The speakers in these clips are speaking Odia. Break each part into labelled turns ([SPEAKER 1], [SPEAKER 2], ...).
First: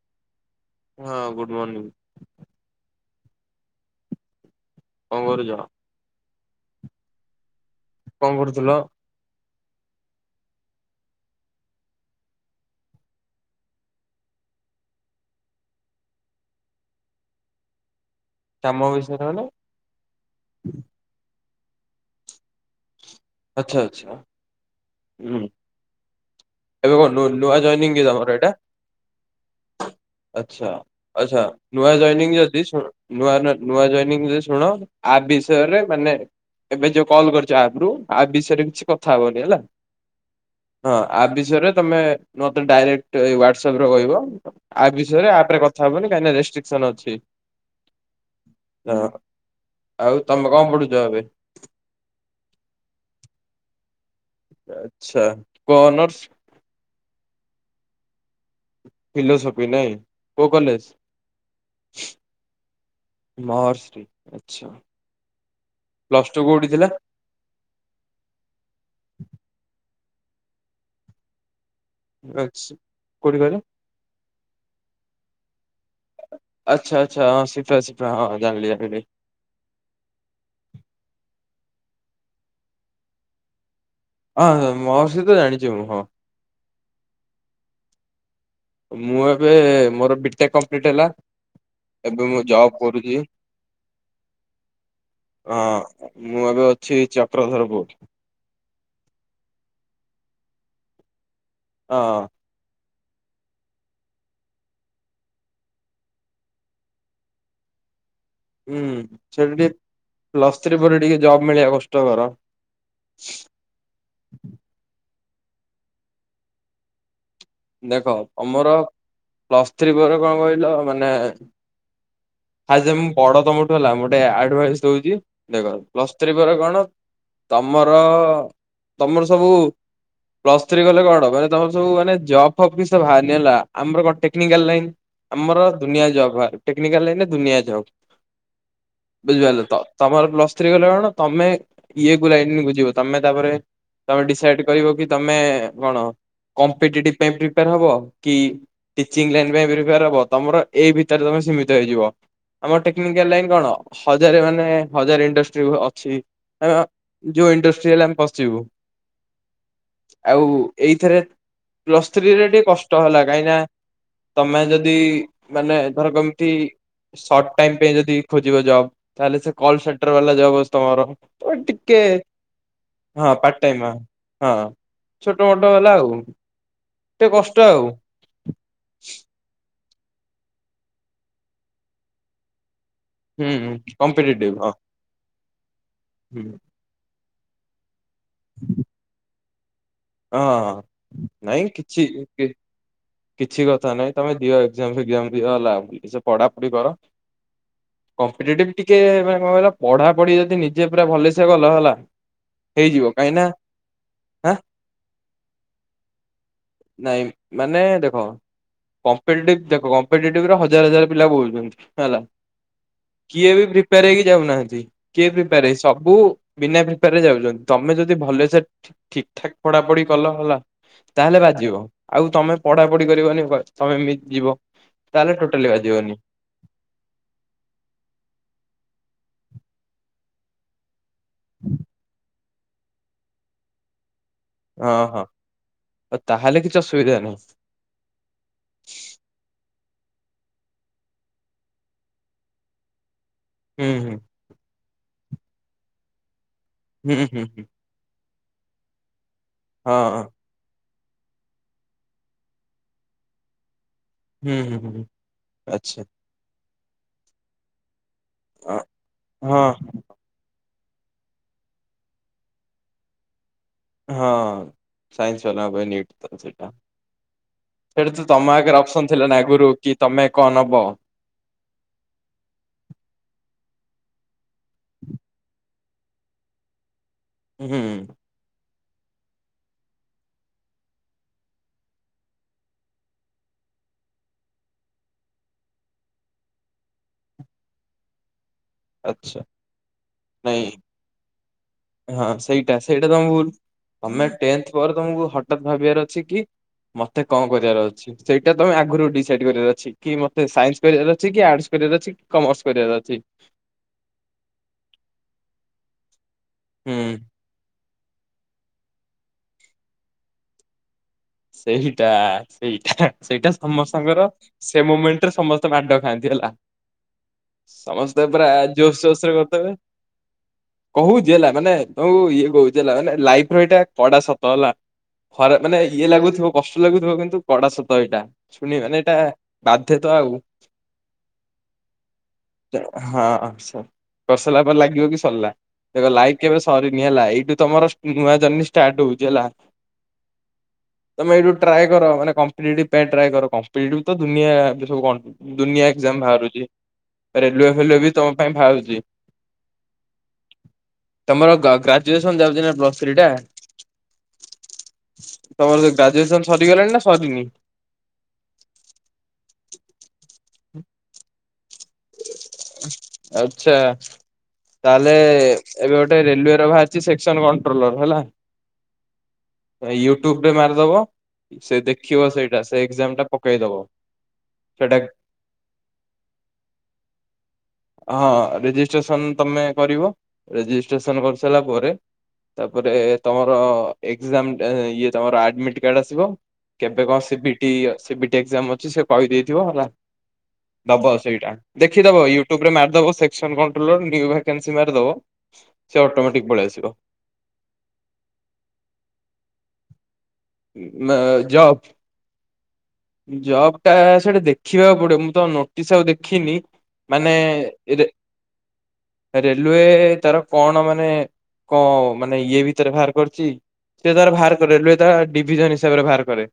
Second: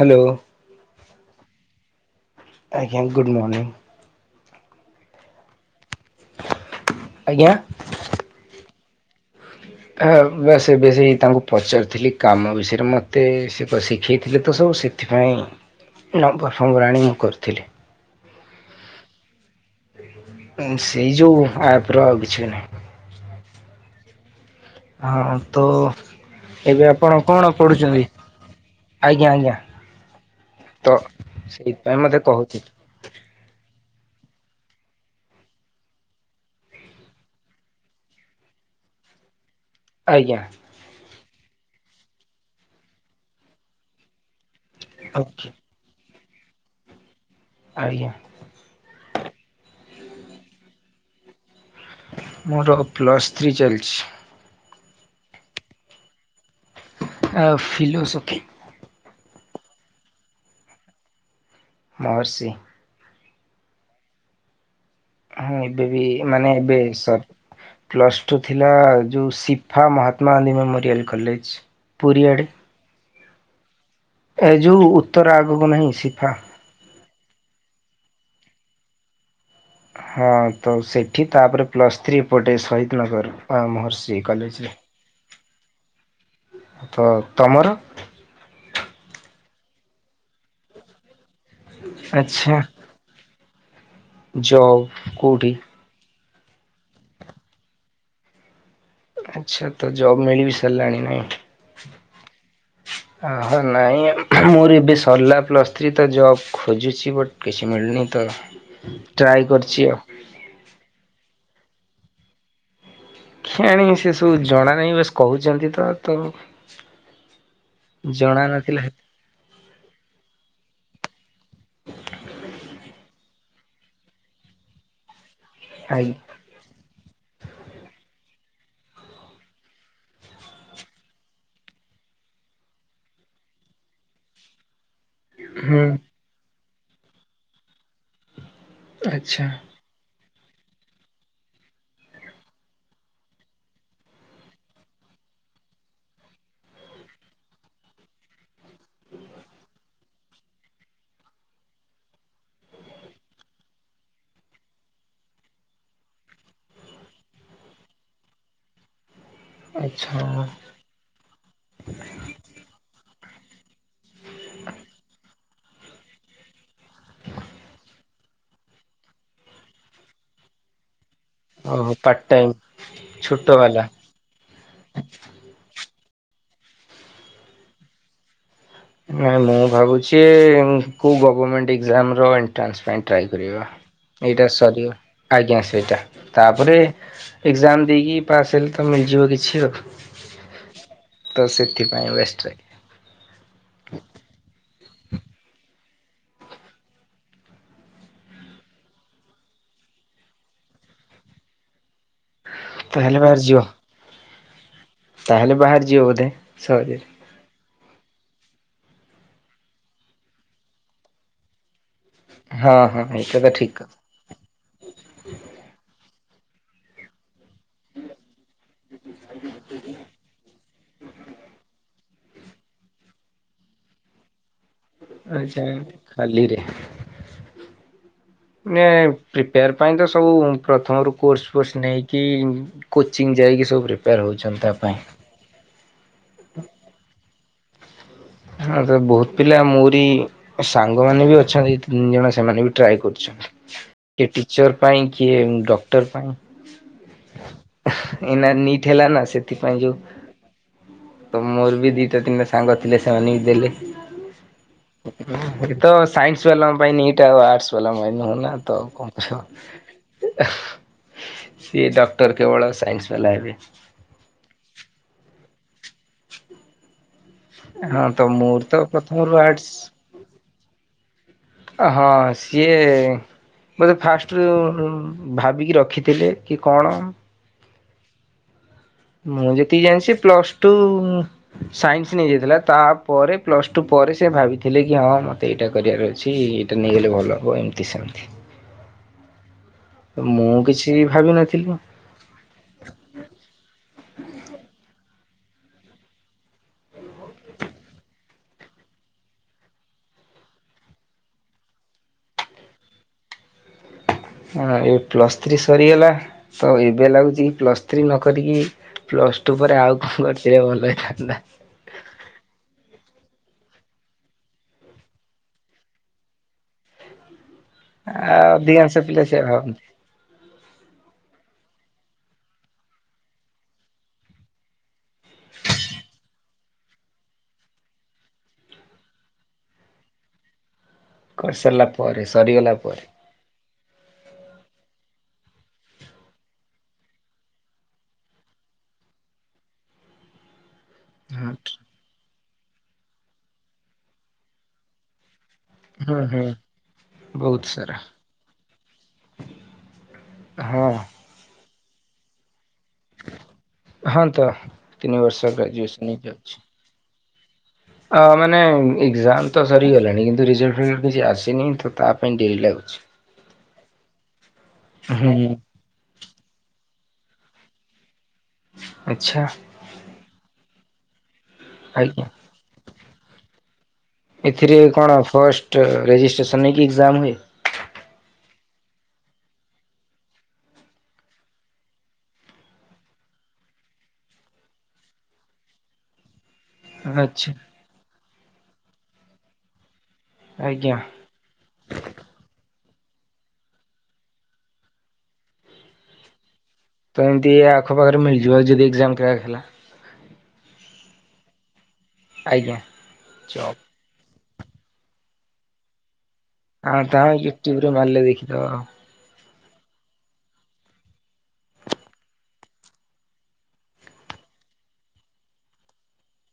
[SPEAKER 1] ହାଲୋ।
[SPEAKER 2] ହଁ ଗୁଡ଼୍ ମର୍ନିଂ।
[SPEAKER 1] ଆଜ୍ଞା ଗୁଡ଼୍ ମର୍ନିଙ୍ଗଂ।
[SPEAKER 2] କଁ କରୁଚ?
[SPEAKER 1] ଆଜ୍ଞା?
[SPEAKER 2] କଁ କରୁଥିଲ?
[SPEAKER 1] ଆ ସେ ବେସି ବେଶୀ ତାଙ୍କୁ ପଚାରୁଥିଲି କାମ ବିଷୟରେ ମୋତେ ସିଏପା ଶିଖେଇଥିଲେତ ସବୁ ସେ ସେଥିପାଇଁ ନମ୍ବରଫମ୍ବର ଆଣି ମୁଁ କରିଥିଲି।
[SPEAKER 2] କାମ ବିଷୟରେ ମାନେ?
[SPEAKER 1] ଉଁ ସେଇ ଯୋଉ ଆପର ଆଉ କିଛିବି ନାହିଁ।
[SPEAKER 2] ଆଚ୍ଛା ଆଚ୍ଛା।
[SPEAKER 1] ଆଁ ହଁ
[SPEAKER 2] ହୁଁ
[SPEAKER 1] ତୁ ଏବେ ଆପଣ
[SPEAKER 2] ନୁ
[SPEAKER 1] କଣ
[SPEAKER 2] ନୂଆ ଜଏନିଂ
[SPEAKER 1] ପଢ଼ୁଚନ୍ତି
[SPEAKER 2] କି ତମର ଏଇଟା
[SPEAKER 1] ଆଜ୍ଞା ଆଜ୍ଞା।
[SPEAKER 2] ଆଚ୍ଛା
[SPEAKER 1] ତ
[SPEAKER 2] ଆଚ୍ଛା ନୂଆ
[SPEAKER 1] ସେଇଥିପାଇଁ ମତେ
[SPEAKER 2] ଜଏନିଂ ଯଦି
[SPEAKER 1] କହୁଥିଲି
[SPEAKER 2] ଶୁଣ ନୂଆ ନୂଆ ନୂଆ ଜଅନିଂ ଯୋଦି ଶୁଣ ଆପ୍ ବିଷୟରେ ମାନେ ଏବେ ଯୋଉ କଲ୍ କରିଚ ଆପରୁ ଆବିଷୟରେ କିଛି କଥା ହବନି ହେଲା।
[SPEAKER 1] ଆଜ୍ଞା।
[SPEAKER 2] ହଁ ଆପ୍ ବିଷୟରେ ତମେ ମତେ ଡାଇରେକ୍ଟ ହ୍ଵାଟସାପରେ କହିବ। ଆପ୍ ବିଷୟରେ
[SPEAKER 1] ଓକେ
[SPEAKER 2] ଆପରେ କଥା ହବନି କାହିଁକି ରେଷ୍ଟ୍ରିକସନ ଅଛି।
[SPEAKER 1] ଆଜ୍ଞା।
[SPEAKER 2] ହ ଆଉ ତମେ କଁ ପଢ଼ୁଚ ଏବେ?
[SPEAKER 1] ମୋର ପ୍ଲସ୍ ଥ୍ରୀ ଚାଲିଚି।
[SPEAKER 2] ଆଚ୍ଛା କୋଉ କନର୍ସ?
[SPEAKER 1] ଆ ଫିଲୋସଫି।
[SPEAKER 2] ଫିଲୋସଫି ନାଇଁ କୋଉ କଲେଜ୍?
[SPEAKER 1] ମହର୍ଷି।
[SPEAKER 2] ମହର୍ଷି ଆଚ୍ଛା।
[SPEAKER 1] ହଁ ଏବେ ବି
[SPEAKER 2] ପ୍ଲସ ଟୁ
[SPEAKER 1] ମାନେ
[SPEAKER 2] କୋଉଠି
[SPEAKER 1] ଏବେ
[SPEAKER 2] ଥିଲା?
[SPEAKER 1] ସରି। ପ୍ଲସ୍ ଟୁ ଥିଲା ଯୋଉ ସିଫା ମହାତ୍ମାଗାନ୍ଧୀ ମେମୋରିଆଲ୍ କଲେଜ। ପୁରୀ ଆଡ଼େ
[SPEAKER 2] ଆଚ୍ଛା, କୋଉଠି କହିଲେ?
[SPEAKER 1] ଏ ଯୋଉ ଉତ୍ତରା ଆଗକୁ ନାହିଁ ସିଫା।
[SPEAKER 2] ଆଚ୍ଛା ଆଚ୍ଛା ହଁ ସିଫା ସିଫା ହଁ ଜାଣିଲି ଜାଣିଲି।
[SPEAKER 1] ହଁ ତ ସେଠି ତାପରେ ପ୍ଲସ୍ ଥ୍ରୀ ଏପଟେ ସହିଦନଗର ଅଁ ମହର୍ଷି
[SPEAKER 2] ଅଁ
[SPEAKER 1] କଲେଜରେ।
[SPEAKER 2] ହ ମହର୍ଷି ତ ଜାଣିଚି ମୁଁ ହଁ।
[SPEAKER 1] ତ ତମର
[SPEAKER 2] ମୁଁ ଏବେ ମୋର ବିଟେକ୍ କମ୍ପ୍ଲିଟ ହେଲା। ଏବେ ମୁଁ
[SPEAKER 1] ଆଚ୍ଛା
[SPEAKER 2] ଜବ କରୁଚି ଅଁ।
[SPEAKER 1] ଜବ୍ କୋଉଠି?
[SPEAKER 2] ମୁଁ ଏବେ ଅଛି ଚକ୍ରଧରପୁର।
[SPEAKER 1] ଆଚ୍ଛା ତ ଜବ୍ ମିଳି ବି ସାରିଲାଣି ନାଇଁ?
[SPEAKER 2] ହଁ।
[SPEAKER 1] ଆହୋ ନହିଁ ମୋର ଏବେ ସରିଲା ପ୍ଲସ୍ ଥ୍ରୀ ତ ଜବ୍ ଖୋଜୁଛି ବଟ୍ କିଛି ମିଳୁନି ତ
[SPEAKER 2] ହୁଁ
[SPEAKER 1] ଟ୍ରାଏ
[SPEAKER 2] ସେଠି ଟିକ୍
[SPEAKER 1] କରିଛି ଆଉ।
[SPEAKER 2] ପ୍ଲସ୍ ଥ୍ରୀ ପରେ ଟିକେ ଜବ ମିଳିବା କଷ୍ଟକର।
[SPEAKER 1] କେଜାଣି ସେ ସବୁ ଜଣା ନାହିଁ ବାସ୍ କହୁଚନ୍ତି ତ
[SPEAKER 2] ଦେଖ
[SPEAKER 1] ଜଣା
[SPEAKER 2] ତମର
[SPEAKER 1] ନଥିଲା
[SPEAKER 2] ପ୍ଲସ୍ ଥ୍ରୀ ପରେ କଣ କହିଲ ମାନେ ଆ ଯେ ମୁଁ ବଡ ତମଠୁ ହେଲା ମୁଁ ଗୋଟେ ଆଡଭାଇସ୍ ଦଉଚି ଦେଖ
[SPEAKER 1] ଆଇ
[SPEAKER 2] ପ୍ଲସ୍ ଥ୍ରୀ ପରେ କଣ ତମର ତମର ସବୁ ପ୍ଲସ୍ ଥ୍ରୀ କଲେ କଣ ମାନେ ତମର ସବୁ ମାନେ ଜବ୍ ଫବ୍ କିଛି ତ ବାହାରିନି ହେଲା ଆମର କଣ ଟେକ୍ନିକାଲ ଲାଇନ୍। ଆମର
[SPEAKER 1] ହୁଁ।
[SPEAKER 2] ଦୁନିଆ ଜବ୍ ବାହାରି ଟେକ୍ନିକାଲ ଲାଇନ୍ ରେ ଦୁନିଆ ଜବ୍
[SPEAKER 1] ଆଚ୍ଛା
[SPEAKER 2] ବୁଝିପାରିଲ ତ ତମର ପ୍ଲସ୍ ଥ୍ରୀ କଲେ କଣ ତମେ ଇଏ କୁ ଲାଇନ୍ କୁ ଯିବ ତମେ ତାପରେ ତମେ ଡିସାଇଡ କରିବ କି ତମେ କଣ କମ୍ପିଟିଟିଭ ପାଇଁ ପ୍ରିପୋର ହବ କି ଟିଚିଂ ଲାଇନ୍ ପାଇଁ ପ୍ରିପାର ହବ ତମର ଏଇ ଭିତରେ ତମେ ସୀମିତ ହେଇଯିବ। ଆମର ଟେକ୍ନିକାଲ ଲାଇନ କଣ ହଜାରେ ମାନେ ହଜାରେ ଇଣ୍ଡଷ୍ଟ୍ରି ଅଛି। ଅ ଯୋଉ ଇଣ୍ଡଷ୍ଟ୍ରି ହେଲେ ଆମେ ପଶିଯିବୁ।
[SPEAKER 1] ଆଚ୍ଛା
[SPEAKER 2] ଆଉ ଏଇଥିରେ ପ୍ଲସ୍ ଥ୍ରୀରେ ଟିକେ କଷ୍ଟ ହେଲା କାଇଁ ନା। ତମେ ଯଦି ମାନେ ଧର କେମିତି ସର୍ଟ ଟାଇ ପାଇଁ ଯଦି ଖୋଜିବ ଜବ୍ ତାହେଲେ ସେ କଲ୍ ସେଣ୍ଟର ବାଲା ଜବ୍ ଅଛି ତମର ଏ
[SPEAKER 1] ଓହୋ
[SPEAKER 2] ଟିକେ
[SPEAKER 1] ପାର୍ଟ ଟାଇମ୍
[SPEAKER 2] ହଁ
[SPEAKER 1] ଛୋଟ
[SPEAKER 2] ପାର୍ଟ
[SPEAKER 1] ବାଲା।
[SPEAKER 2] ଟାଇମ୍ ହଁ। ହଁ ଛୋଟ ମୋଟ ହେଲା ଆଉ। ଟିକେ କଷ୍ଟ ଆଉ।
[SPEAKER 1] ନାଇଁ ମୁଁ ଭାବୁଛି କୋଉ ଗଭରମେଣ୍ଟ ଏଜାମ ର ଏ ଏଣ୍ଟ୍ରାନ୍ସ ପାଇଁ ଟ୍ରାଏ
[SPEAKER 2] ହୁଁ
[SPEAKER 1] କରିବ ଏଇଟା
[SPEAKER 2] କମ୍ପିଟେଟିଭ ହଁ
[SPEAKER 1] ସରିବ ଆଜ୍ଞା ସେଇଟା
[SPEAKER 2] ହୁଁ
[SPEAKER 1] ତାପରେ ଏକ୍ଜାମ ଦେଇକି ପାସ୍ ହେଲେ ତ ମିଳିଯିବ କିଛି ଆଉ।
[SPEAKER 2] ହଁ
[SPEAKER 1] ତ
[SPEAKER 2] ନାଇଁ କିଛି
[SPEAKER 1] ସେଥିପାଇଁ ବେଷ୍ଟ ଟ୍ରାଏ
[SPEAKER 2] କିଛି କଥା ନାଇଁ ତମେ ଦିଅ ଏକ୍ଜାମ୍ ଫେକ୍ଜାମ୍ ଦିଅ ହେଲା ଭଲ ସେ ପଢ଼ାପଢ଼ି କର। କମ୍ପିଟିଟିଭ ଟିକେ କଣ କହିଲ ପଢ଼ାପଢ଼ି ଯଦି ନିଜେ ପୁରା ଭଲସେ କଲ ହେଲା। ହେଇଯିବ
[SPEAKER 1] ତାହେଲେ
[SPEAKER 2] କାହିଁକି
[SPEAKER 1] ବାହାରି ଯିବ
[SPEAKER 2] ନା
[SPEAKER 1] ତାହେଲେ ବାହାରି ଯିବ ବୋଧେ ସରି।
[SPEAKER 2] ନାଇଁ ମାନେ ଦେଖ କମ୍ପିଟିଟିଭ ଦେଖ କମ୍ପିଟିଟିଭ ରେ ହଜାର ହଜାର ପିଲା [unintelligible] ହେଲା
[SPEAKER 1] ହଁ ହଁ ଏଇଟା ତ
[SPEAKER 2] କିଏ ବି
[SPEAKER 1] ଠିକ
[SPEAKER 2] ପ୍ରିପାର ହେଇକି ଯାଉନାହାନ୍ତି। କିଏ ପ୍ରିପାର ହେଇ ସବୁ ବିନା ପ୍ରିପାରରେ ଯାଉଚନ୍ତି ତମେ ଯଦି ଭଲସେ ଠିକ୍ ଠାକ୍ ପଡାପଡି କଲ ହେଲା ତାହେଲେ ବାଜିବ। ଆଉ ତମେ ପଢାପଢି କରିବନି ତମେ ଏମିତି ଯିବ। ତାହେଲେ
[SPEAKER 1] ଆଛା
[SPEAKER 2] ଟୋଟାଲି ବାଜିବନି
[SPEAKER 1] ଖାଲିରେ। ଏ ପ୍ରିପେୟାର ପାଇଁ ତ ସବୁ ପ୍ରଥମରୁ। କୋର୍ସ ଫୋର୍ସ ନେଇକି କୋଚିଂ ଯାଇକି ସବୁ ପ୍ରିପେୟାର ହଉଛନ୍ତି ତ।
[SPEAKER 2] ଅ ହଁ ଆଉ ତାହେଲେ କିଛି ଅସୁବିଧା ନାହିଁ।
[SPEAKER 1] ହଁ ତ ବହୁତ ପିଲା ମୋରି ସାଙ୍ଗମାନେ ବି ଅଛନ୍ତି ତିନିଜଣ ସେମାନେ ବି ଟ୍ରାଏ କରୁଛନ୍
[SPEAKER 2] ହୁଁ ହୁଁ
[SPEAKER 1] କିଏ ଟିଚର ପାଇଁ କିଏ ଡକ୍ଟର ପାଇଁ।
[SPEAKER 2] ହୁଁ ହୁଁ ହୁଁ।
[SPEAKER 1] ଏଇନା ନିଟ୍ ହେଲା ନା ସେଥିପାଇଁ ଯୋଉ।
[SPEAKER 2] ହଁ ହଁ
[SPEAKER 1] ତ ମୋର ବି ଦିଟା ତିନିଟା ସାଙ୍ଗ ଥିଲେ ସେମାନେ ବି ଦେଲେ।
[SPEAKER 2] ହୁଁ ହୁଁ ହୁଁ
[SPEAKER 1] ଇଏ ତ
[SPEAKER 2] ଆଚ୍ଛା
[SPEAKER 1] ସାଇନ୍ସ ବାଲାଙ୍କ ପାଇଁ ଆଉ ଆଟର୍ସ ବାଲାଙ୍କ ପାଇଁ ନୁହଁ ନା। ତ କଣ କହୁସ।
[SPEAKER 2] ହଁ
[SPEAKER 1] ସିଏ ଡକ୍ଟର କେବଳ ସାଇନ୍ସ ବାଲା ହେବେ।
[SPEAKER 2] ହଁ ସାଇନ୍ସ ବାଲା ଙ୍କ ପାଇଁ ନିଟ୍ ତ ସେଇଟା।
[SPEAKER 1] ହଁ
[SPEAKER 2] ସେଇଟା ତ ତମ
[SPEAKER 1] ମୋର ତ
[SPEAKER 2] ଆଗରେ ଅପସନ
[SPEAKER 1] ପ୍ରଥମରୁ
[SPEAKER 2] ଥିଲା ନା
[SPEAKER 1] ଆର୍ଟସ
[SPEAKER 2] ଆଗରୁ କି ତମେ କଣ ନବ।
[SPEAKER 1] ଅ ହଁ ସିଏ। ମୋତେ ଫାଷ୍ଟ ରୁ ଭାବିକି ରଖିଥିଲେ, କି କଣ।
[SPEAKER 2] ଉଁ ହୁଁ।
[SPEAKER 1] ମୁ ଯେତିକି ଜାଣିଛି ପ୍ଲସ ଟୁ। ସାଇନ୍ସ ନେଇ ଯାଇଥିଲା ତାପରେ ପ୍ଲସ ଟୁ ପରେ ସେ ଭାବିଥିଲେ କି ହଁ ମତେ ଏଇଟା କରିବାର ଅଛି। ନେଇଗଲେ ଭଲ ହେବ ଏମିତି ସେମିତି।
[SPEAKER 2] ଆଛା।
[SPEAKER 1] ମୁଁ କିଛି ଭାବିିନଥିଲି।
[SPEAKER 2] ହଁ ସେଇଟା ସେଇଟା ତମ ଭୁଲ ତମେ ଟେନ୍ଥ ପରେ ତମକୁ ହଠତ୍ ଭାବିବାର ଅଛି କି। ମତେ କଣ କରିବାର ଅଛି। ସେଇଟା ତମେ ଆଗରୁ ଡିସାଇଡ କରିବାର ଅଛି କି ମତେ ସାଇନ୍ସ କରିବାର ଅଛି କି ଆର୍ଟସ କରିବାର ଅଛି କି କମର୍ସ କରିବାର ଅଛି।
[SPEAKER 1] ହଁ ଏ ପ୍ଲସ ଥ୍ରୀ ସରିଗଲା ତ
[SPEAKER 2] ହୁଁ।
[SPEAKER 1] ଏବେ ଲାଗୁଛି କି ପ୍ଲସ୍ ଥ୍ରି ନ କରିକି ପ୍ଲସ୍ ଟୁ ପରେ ଆଉ କଣ କରିଥିଲେ ଭଲ ହେଇଥାନ୍ତା।
[SPEAKER 2] ସେଇଟା ସେଇଟା ସେଇଟା ସମସ୍ତଙ୍କର। ସେ ମୁମେଣ୍ଟ ରେ ସମସ୍ତେ ମାଡ ଖାଆନ୍ତି ହେଲା। ସମସ୍ତେ
[SPEAKER 1] ଆ
[SPEAKER 2] ପୁରା ଜୋସ୍
[SPEAKER 1] ଅଧିକାଂଶ
[SPEAKER 2] ଜୋସ୍
[SPEAKER 1] ପିଲା
[SPEAKER 2] ରେ
[SPEAKER 1] ସେଇଆ
[SPEAKER 2] କରିଦେବେ।
[SPEAKER 1] ଭାବନ୍ତି।
[SPEAKER 2] କହୁଛି ହେଲା ମାନେ ତ ଇଏ କହୁଛି ହେଲା ମାନେ ଲାଇଫ ର ଏଇଟା କଡା ସତ ହେଲା। ହରେ ମାନେ ଏଇ ତୁମକୁ କଷ୍ଟ ଲାଗୁଥିବ କିନ୍ତୁ କଡା ସତ ଏଇଟା ଶୁଣିବାନି ଏଇଟା ବାଧ୍ୟ ତ ଆଉ।
[SPEAKER 1] କରିସାରିଲା ପରେ ସରିଗଲା ପରେ
[SPEAKER 2] ହଁ ସ କରିସାରିଲା ପରେ ଲାଗିବ କି ସରିଲା। ତ ଲାଇଫ କେବେ ସରିନି ହେଲା ଏଇଠୁ ତମର ନୂଆ ଜର୍ଣୀ ଷ୍ଟାର୍ଟ ହଉଛି ହେଲା। ତମେ ଏଇଠୁ ଟ୍ରାଏ
[SPEAKER 1] ହୁଁ
[SPEAKER 2] କର ମାନେ କମ୍ପିଟେଟିଭ୍ ପାଇଁ ଟ୍ରାଏ କର କମ୍ଫିଟେଟିଭ ତ ଦୁନିଆଁ ଆବେ ସବୁ କ ଦୁନିଆ। ଏକଯାମ
[SPEAKER 1] ହୁଁ
[SPEAKER 2] ବାହାରୁଛି
[SPEAKER 1] ବହୁତ
[SPEAKER 2] ରେଲୱେ
[SPEAKER 1] ସାରା
[SPEAKER 2] ଫେଲୱ ବି ତମ ପାଇଁ ବାହାରୁଛି।
[SPEAKER 1] ହଁ।
[SPEAKER 2] ତମର ଗ୍ରା ଗ୍ରାଜୁଏସନ ଯାଉଛି ନା ପ୍ଲସ୍ ଥ୍ରୀ ଟା।
[SPEAKER 1] ହଁ ତ ତିନି ବର୍ଷ ଗ୍ରାଜୁଏସନ ହେଇକି ଅଛି।
[SPEAKER 2] ଇଏ ହେଲଣି ନା ସରିନି?
[SPEAKER 1] ଅ ମାନେ ଏକ୍ଜାମ ତ ସରିଗଲାଣି କିନ୍ତୁ ରରେଜଲ୍ଟ ଫିଜଲ୍ଟ କିଛି ଆସିନି ତ ତା ପାଇଁ ଡେରି ଲାଗୁଛି।
[SPEAKER 2] ଆଛା ତାହଲେ।
[SPEAKER 1] ହୁଁ।
[SPEAKER 2] ଏବେ ଗୋଟେ ରେଲୱେ ର ବାହାରିଛି ସେକ୍ସନ କଣ୍ଟ୍ରୋଲର ହେଲା।
[SPEAKER 1] ଆଛା।
[SPEAKER 2] ୟୁଟ୍ୟୁବ୍ ରେ ମାରିଦବ ସେ
[SPEAKER 1] ଆଜ୍ଞା
[SPEAKER 2] ଦେଖିବ ସେଇଟା ସେ ଏକ୍ଜାମ ଟା ପକେଇ ଦବ।
[SPEAKER 1] ଏଥିରେ କଣ ଫଷ୍ଟ ରେଜିଷ୍ଟ୍ରେସନ୍ ହେଇକି ଏକ୍ଜାମ ହୁଏ?
[SPEAKER 2] ହଁ ରେଜିଷ୍ଟ୍ରେସନ ତମେ କରିବ ରେଜିଷ୍ଟ୍ରେସନ କରିସାରିଲା ପରେ। ତାପରେ ତମର ଏକ୍ଜାମ ଇଏ ତମର ଆଡମିଟ୍ କାର୍ଡ ଆସିବ। କେବେ କଣ
[SPEAKER 1] ଆଚ୍ଛା
[SPEAKER 2] ସିବିଟି ସିବିଟି ଏକ୍ଜାମ ଅଛି ସେ କହିଦେଇଥିବ ହେଲା
[SPEAKER 1] ଆଜ୍ଞା
[SPEAKER 2] ଦବ। ସେଇଟା ଦେଖିଦବ ୟୁୁବରେ ମାରିଦବ ସେକ୍ସନ କଣ୍ଟ୍ରୋଲର ନିୟୁଭାକାନ୍ସି ମାରିଦବ। ସେ ଅଟୋମେଟିକ ପଳେଇଆସିବ।
[SPEAKER 1] ତ ଏମତି ଆଖପାଖରେ ମିଳିଯିବ ଆଉ ଯଦି ଏକ୍ଜାମ କ୍ରାକ୍ ହେଲା?
[SPEAKER 2] ଉ ନା ଜବ୍।
[SPEAKER 1] ଆଜ୍ଞା।
[SPEAKER 2] ଜବ୍ ଟା ସେଟା ଦେଖିବାକୁ ପଡିବ ମୁଁ ତ ନୋଟିସ୍ ଆଉ ଦେଖିନି।
[SPEAKER 1] ଆ ତାହେଲେ ୟୁଟ୍ୟୁବରେ
[SPEAKER 2] ମାନେ
[SPEAKER 1] ମାରିଲେ ଦେଖିଦବ ଆଉ।
[SPEAKER 2] ରେଲୱେ ତାର କଣ ମାନେ କ ମାନେ ଇଏ ଭିତରେ ବାହାର କରିଚି? ସେ ତାର ବାହାର କରେ ରେଲୱେ ତା ଡିଭିଜନ ହିସାବରେ ବାହାର କରେ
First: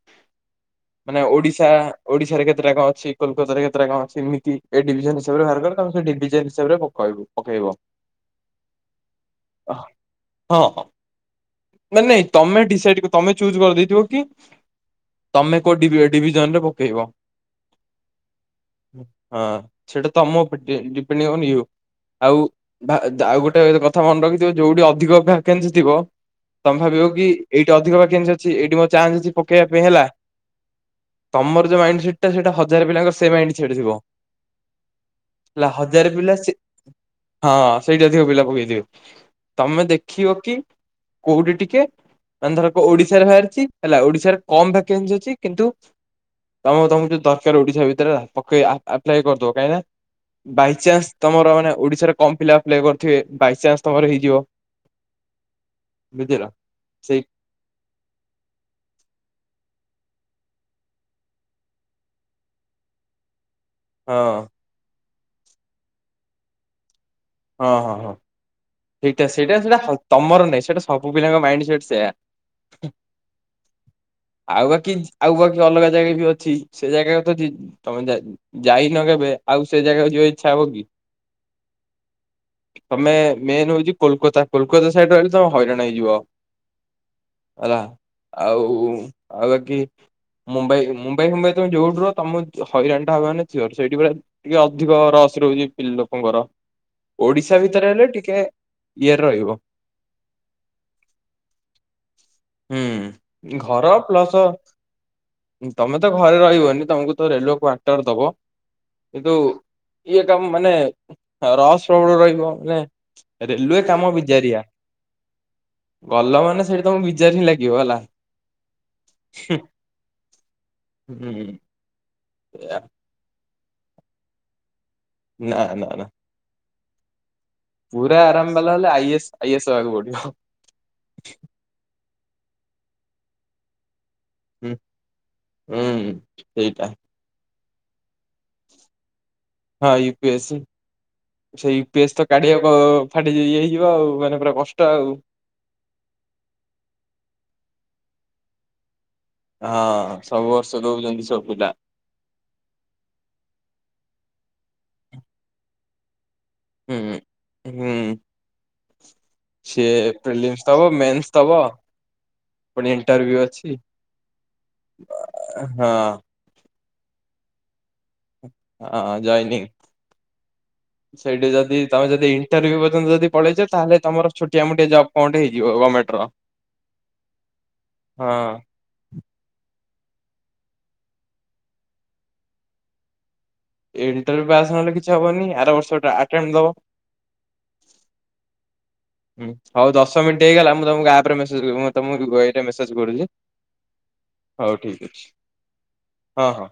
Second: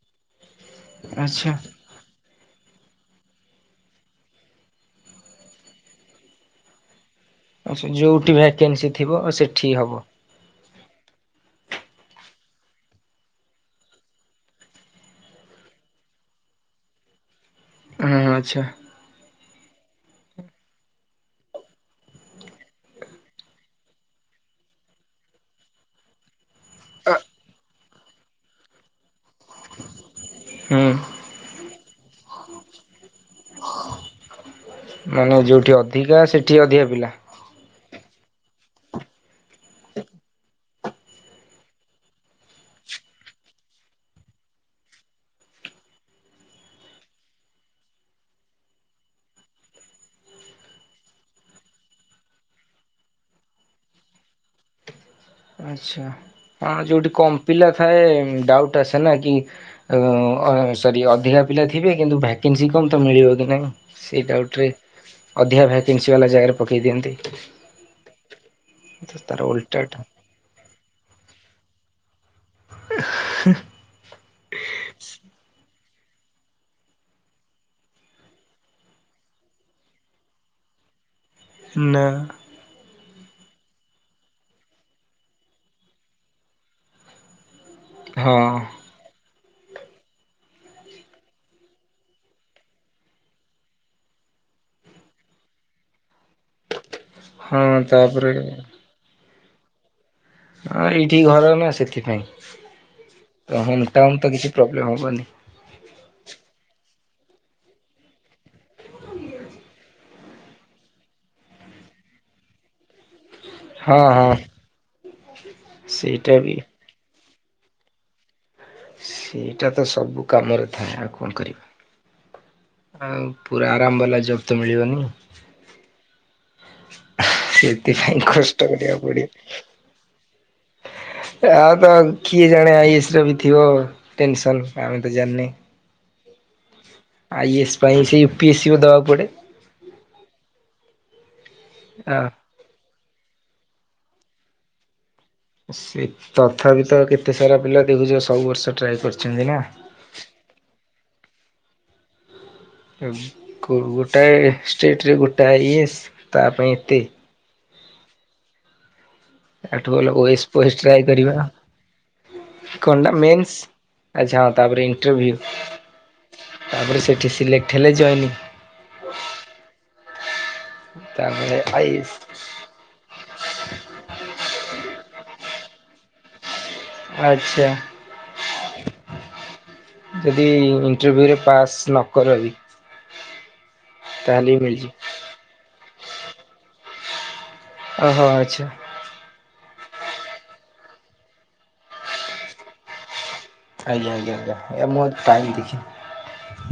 [SPEAKER 2] ମାନେ
[SPEAKER 1] ଆଚ୍ଛା
[SPEAKER 2] ଓଡିଶା। ଓଡିଶାରେ କେତେଟା କଣ ଅଛି କୋଲକତାରେ କେତୋ ଅଛି ଏମିତି ଏ ଡିଭିଜନ ହିସାବରେ ବାହାର କରେ ତ ଆମେ ସେ ଡିଭିଜନ ହିସାବରେ ପକାଇବୁ।
[SPEAKER 1] ଆଚ୍ଛା ଯୋଉଠି ଭ୍ୟାକାନ୍ସି ଥିବ ସେଠି ହବ।
[SPEAKER 2] ହଁ ଅଁ। ନାଇଁ ନାଇଁ ତମେ ଡିସାଇଡ୍ କରି ତମେ ଚୁଜ୍ କରିଦେଇଥିବ କି ତମେ। କୋ ଡିବିଜନ ଡିଭିଜନ ରେ ପକେଇବ।
[SPEAKER 1] ଉହୁଁ ଆଚ୍ଛା।
[SPEAKER 2] ହଁ ସେଟା ତମ ଉପ ଡି ଡିପେଣ୍ଡିଙ୍ଗ ଅନ ୟୁ। ଆଉ ଭା ଯା ଆଉ ଗୋଟେ କଥା ମନେ ରଖିଥିବେ ଯୋଉଠି ଅଧିକ ଭ୍ୟାକାନ୍ସି ଥିବ। ତମେ ଭାବିବ କି ଏଇଠି ଅଧିକ ଭ୍ୟାକେନ୍ସି ଅଛି ଏଇଠି ମୋ ଚାନ୍ସ ଅଛି ପକେୟା ପାଇଁ ହେଲା।
[SPEAKER 1] ହୁଁ।
[SPEAKER 2] ତମର ଯୋଉ ମାଇଣ୍ଡ ସେଟ୍ ଟା ସେଇଟା ହଜାରେ ପିଲାଙ୍କର ସେ ମାଇଣ୍ଡ ସେଟ୍ ଥିବ।
[SPEAKER 1] ମାନେ
[SPEAKER 2] ହେଲା
[SPEAKER 1] ଯୋଉଠି
[SPEAKER 2] ହଜାର
[SPEAKER 1] ଅଧିକା
[SPEAKER 2] ପିଲା ସେ
[SPEAKER 1] ସେଠି ଅଧିକା ପିଲା।
[SPEAKER 2] ହଁ ସେଇଠି ଅଧିକ ପିଲା ପକେଇଥିବେ ତମେ ଦେଖିବ କି। କୋଉଠି ଟିକେ ମାନେ ଧର କୋ ଓଡିଶାରେ ବାହାରିଛି ହେଲା ଓଡିଶାରେ କମ ଭ୍ୟାକେନ୍ସି ଅ ଚି କିନ୍ତୁ ତମ ତମକୁ ଯୋଉ ଦରକାର ଓଡିଶା ଭିତରେ ପକେଇ ଆ ଆପ୍ଲାଏ କରିଦବ କାହିଁନା। ବାଇଚାନ୍ସ ତମର ମାନେ ଓଡିଶାରେ କମ ପିଲା ଆପ୍ଲାଏ କରଥିବେ ବାଇଚାନ୍ସ ତମର ହେଇଯିବ।
[SPEAKER 1] ଆଚ୍ଛା
[SPEAKER 2] ବୁଝିଲ
[SPEAKER 1] ହଁ ଯୋଉଠି
[SPEAKER 2] ସେଇ
[SPEAKER 1] କମ୍ ପିଲା ଥାଏ ଡାଉଟ୍ ଆସେ ନା କି। [unintelligible] ଅଁ ସରି ଅଧିକା ପିଲା ଥିବେ କିନ୍ତୁ ଭ୍ୟାକେନ୍ସି କମ ତ ମିଳିବ କି ନାଇଁ।
[SPEAKER 2] ହଁ
[SPEAKER 1] ସେ ଡାଉଟରେ ଅଧିକା ଭ୍ୟାକେନ୍ସି ବାଲା ଜାଗାରେ ପକେଇ ଦିଅନ୍ତି।
[SPEAKER 2] ହଁ ହଁ ହଁ ସେଇଟା
[SPEAKER 1] ତାର
[SPEAKER 2] ସେଇଟା ସେଇଟା
[SPEAKER 1] ଓଲଟାଟା
[SPEAKER 2] ହଙ୍କ୍ ତମର ନାହିଁ ସେଇଟା ସବୁ ପିଲାଙ୍କ ମାଇଣ୍ଡ ସେଟ୍ ସେୟା। ଆଉ ବାକି ଆଉ ବାକି ଅଲଗା ଜାଗା ବି ଅଛି। ସେ ଜାଗାକୁ ତ ଯି ତମେ ଯା ଯାଇନ କେବେ ଆଉ ସେ ଜାଗାକୁ ଯିବାକୁ ଇଚ୍ଛା ହବ କି?
[SPEAKER 1] ନା।
[SPEAKER 2] ତମେ ମେନ୍ ହଉଚି କୋଲକୋତା କୋଲକାତା ସାଇଡ୍ ରହିଲେ ତମେ ହଇରାଣ ହେଇଯିବ। ହେଲା
[SPEAKER 1] ହଁ
[SPEAKER 2] ଆଉ ଆଉ ବାକି। ମୁମ୍ବାଇ ମୁମ୍ବାଇ ଫୁମ୍ବାଇ ତମେ ଯିବ ପୁର ତମେ ହଇରାଣ ଟା ହବା ମାନେ ସିଓର ସେଇଠି ପୁରା। ଟିକେ ଅଧିକ ରସ୍ ରହୁଛି ପିଲ ଲୋକଙ୍କର। ଓଡିଶା
[SPEAKER 1] ହଁ
[SPEAKER 2] ଭିତରେ ହେଲେ
[SPEAKER 1] ତାପରେ
[SPEAKER 2] ଟିକେ ଇଏରେ ରହିବ।
[SPEAKER 1] ହଁ ଏଇଠି ଘର ନା
[SPEAKER 2] ହୁଁ
[SPEAKER 1] ସେଥିପାଇଁ
[SPEAKER 2] ଘର
[SPEAKER 1] ହୋମ୍ ଟାଉନ୍
[SPEAKER 2] ପ୍ଲସ
[SPEAKER 1] ତ କିଛି ପ୍ରୋବ୍ଲେମ୍ ହବନି।
[SPEAKER 2] ତମେ ତ ଘରେ ରହିବନି ତମକୁ ତ ରେଲୱେ କ୍ଵାଟର ଦବ। କିନ୍ତୁ ଇଏ କାମ ମାନେ ରସ ପ୍ରବଳ ରହିବ ମାନେ ରେଲୁଏ
[SPEAKER 1] ହଁ
[SPEAKER 2] କାମ
[SPEAKER 1] ହଁ
[SPEAKER 2] ବିଜାରିଆ,
[SPEAKER 1] ସେଇଟା
[SPEAKER 2] ଗଲ
[SPEAKER 1] ବି
[SPEAKER 2] ମାନେ ସେ ତମ ବିଜାର ହିଁ ଲାଗିବ ହେଲା।
[SPEAKER 1] ସେଇଟା ତ ସବୁ କାମରେ ଥାଏ ଆଉ କଣ କରିବା?
[SPEAKER 2] ସେଆ।
[SPEAKER 1] ଆଉ ପୁରା ଆରାମ ବାଲା ଜବ ତ ମିଳିବନି।
[SPEAKER 2] ନା ନା ନା। ପୁରା
[SPEAKER 1] ସେଥିପାଇଁ
[SPEAKER 2] ଆରାମ
[SPEAKER 1] କଷ୍ଟ
[SPEAKER 2] ବାଲା ହେଲେ
[SPEAKER 1] କରିଆକୁ
[SPEAKER 2] ଆଇ ଏସ୍ ଆଇ ଏସ୍ ହବାକୁ ପଡିବ।
[SPEAKER 1] ପଡିଅ। ଆଉ ତ କିଏ ଜାଣେ ଆଇଏସ ର ବି ଥିବ ଟେନସନ୍
[SPEAKER 2] ହୁଁ
[SPEAKER 1] ଆମେ ତ ଜାନେ।
[SPEAKER 2] ହୁଁ ସେଇଟା।
[SPEAKER 1] ଆଇଏଏସ୍ ପାଇଁ ସେ ୟୁ ପି ଏସି ଵା ଦବାକୁ ପଡେ।
[SPEAKER 2] ହଁ ୟୁପିଏସି ସେ
[SPEAKER 1] ଆ
[SPEAKER 2] ୟୁପିଏସି ତ କାଢିଆ ଓ ଫାଟି ତ ଇଏ ହେଇଯିବ ଆଉ ମାନେ ପୁରା କଷ୍ଟ ଆଉ।
[SPEAKER 1] ସେ ତଥାପି ତ କେତେ ସାରା ପିଲା ଦେଖୁଛ ସବୁ ବର୍ଷ ଟ୍ରାଏ କରୁ
[SPEAKER 2] ହଁ ସବୁ ବର୍ଷ ଦଉଛନ୍ତି ସଵୁପିଲା।
[SPEAKER 1] ଗୋଟାଏ ଷ୍ଟେଟରେ ଗୋଟାଏ ଆଇଏସ୍ ତା ପାଇଁ ଏତେ
[SPEAKER 2] ହୁଁ। ହୁଁ।
[SPEAKER 1] ତା ଠୁ
[SPEAKER 2] ସିଏ
[SPEAKER 1] ଭଲ ଓଏସ
[SPEAKER 2] ପ୍ରିଲିମ୍ସ
[SPEAKER 1] ଫୋଏସ
[SPEAKER 2] ଦବ
[SPEAKER 1] ଟ୍ରାଏ
[SPEAKER 2] ମେନ୍ସ
[SPEAKER 1] କରିବା।
[SPEAKER 2] ଦବ ପୁଣି
[SPEAKER 1] କଣ ଟା
[SPEAKER 2] ଇଣ୍ଟରଭ୍ୟୁ
[SPEAKER 1] ମେନ୍ସ
[SPEAKER 2] ଅଛି।
[SPEAKER 1] ଆଛା ହଁ ତାପରେ ଇଣ୍ଟରଭି୍ୟୁ।
[SPEAKER 2] ହଁ
[SPEAKER 1] ତାପରେ ସେଠି ସିଲେକ୍ଟ ହେଲେ ଜଏନିଁ।
[SPEAKER 2] ହଁ ଜଏନିଁ, ସେଠି
[SPEAKER 1] ତାପରେ
[SPEAKER 2] ଯଦି
[SPEAKER 1] ଆଇ
[SPEAKER 2] ତମେ
[SPEAKER 1] ଏସ୍।
[SPEAKER 2] ଯଦି ଇଣ୍ଟରଭିଉ ପର୍ଯ୍ୟନ୍ତ ଯଦି ପଳେଇଛ ତାହେଲେ ତମର ଛୋଟିଆ ମୋଟିଆ ଜବ କଣଟେ ହେଇଯିବ ଗର୍ମେଣ୍ଟର।
[SPEAKER 1] ଆଛା। ଯଦି ଇଣ୍ଟରଭ୍ୟୁରେ ପାସ୍ ନ କର ବି
[SPEAKER 2] ଏ ଇଣ୍ଟରଭିଉ
[SPEAKER 1] ତାହେଲେ ବି
[SPEAKER 2] ପାସ୍ ନ
[SPEAKER 1] ମିଳିଯିବ।
[SPEAKER 2] ହେଲେ କିଛି ହବନି ଆର ବର୍ଷଟା ଅଟେଏମ୍ଟ ଦବ।
[SPEAKER 1] ଓହୋ ଆଛା।
[SPEAKER 2] ହୁଁ ହଉ ଦଶ ମିନିଟ୍ ହେଇଗଲା ମୁଁ ତମକୁ ଆଉଥରେ ମେସେଜ କର ମୁଁ ତମକୁ ଗଇରେ ଏଇଟା ମେସେଜ୍ କରୁଛି।
[SPEAKER 1] ଆଜ୍ଞା ଆଜ୍ଞା ଆଜ୍ଞା
[SPEAKER 2] ହଉ
[SPEAKER 1] ଆଜ୍ଞା
[SPEAKER 2] ଠିକ
[SPEAKER 1] ମୋ
[SPEAKER 2] ଅଛି
[SPEAKER 1] ଟାଇମ ଦେଖିନି।
[SPEAKER 2] ହଁ ହଁ।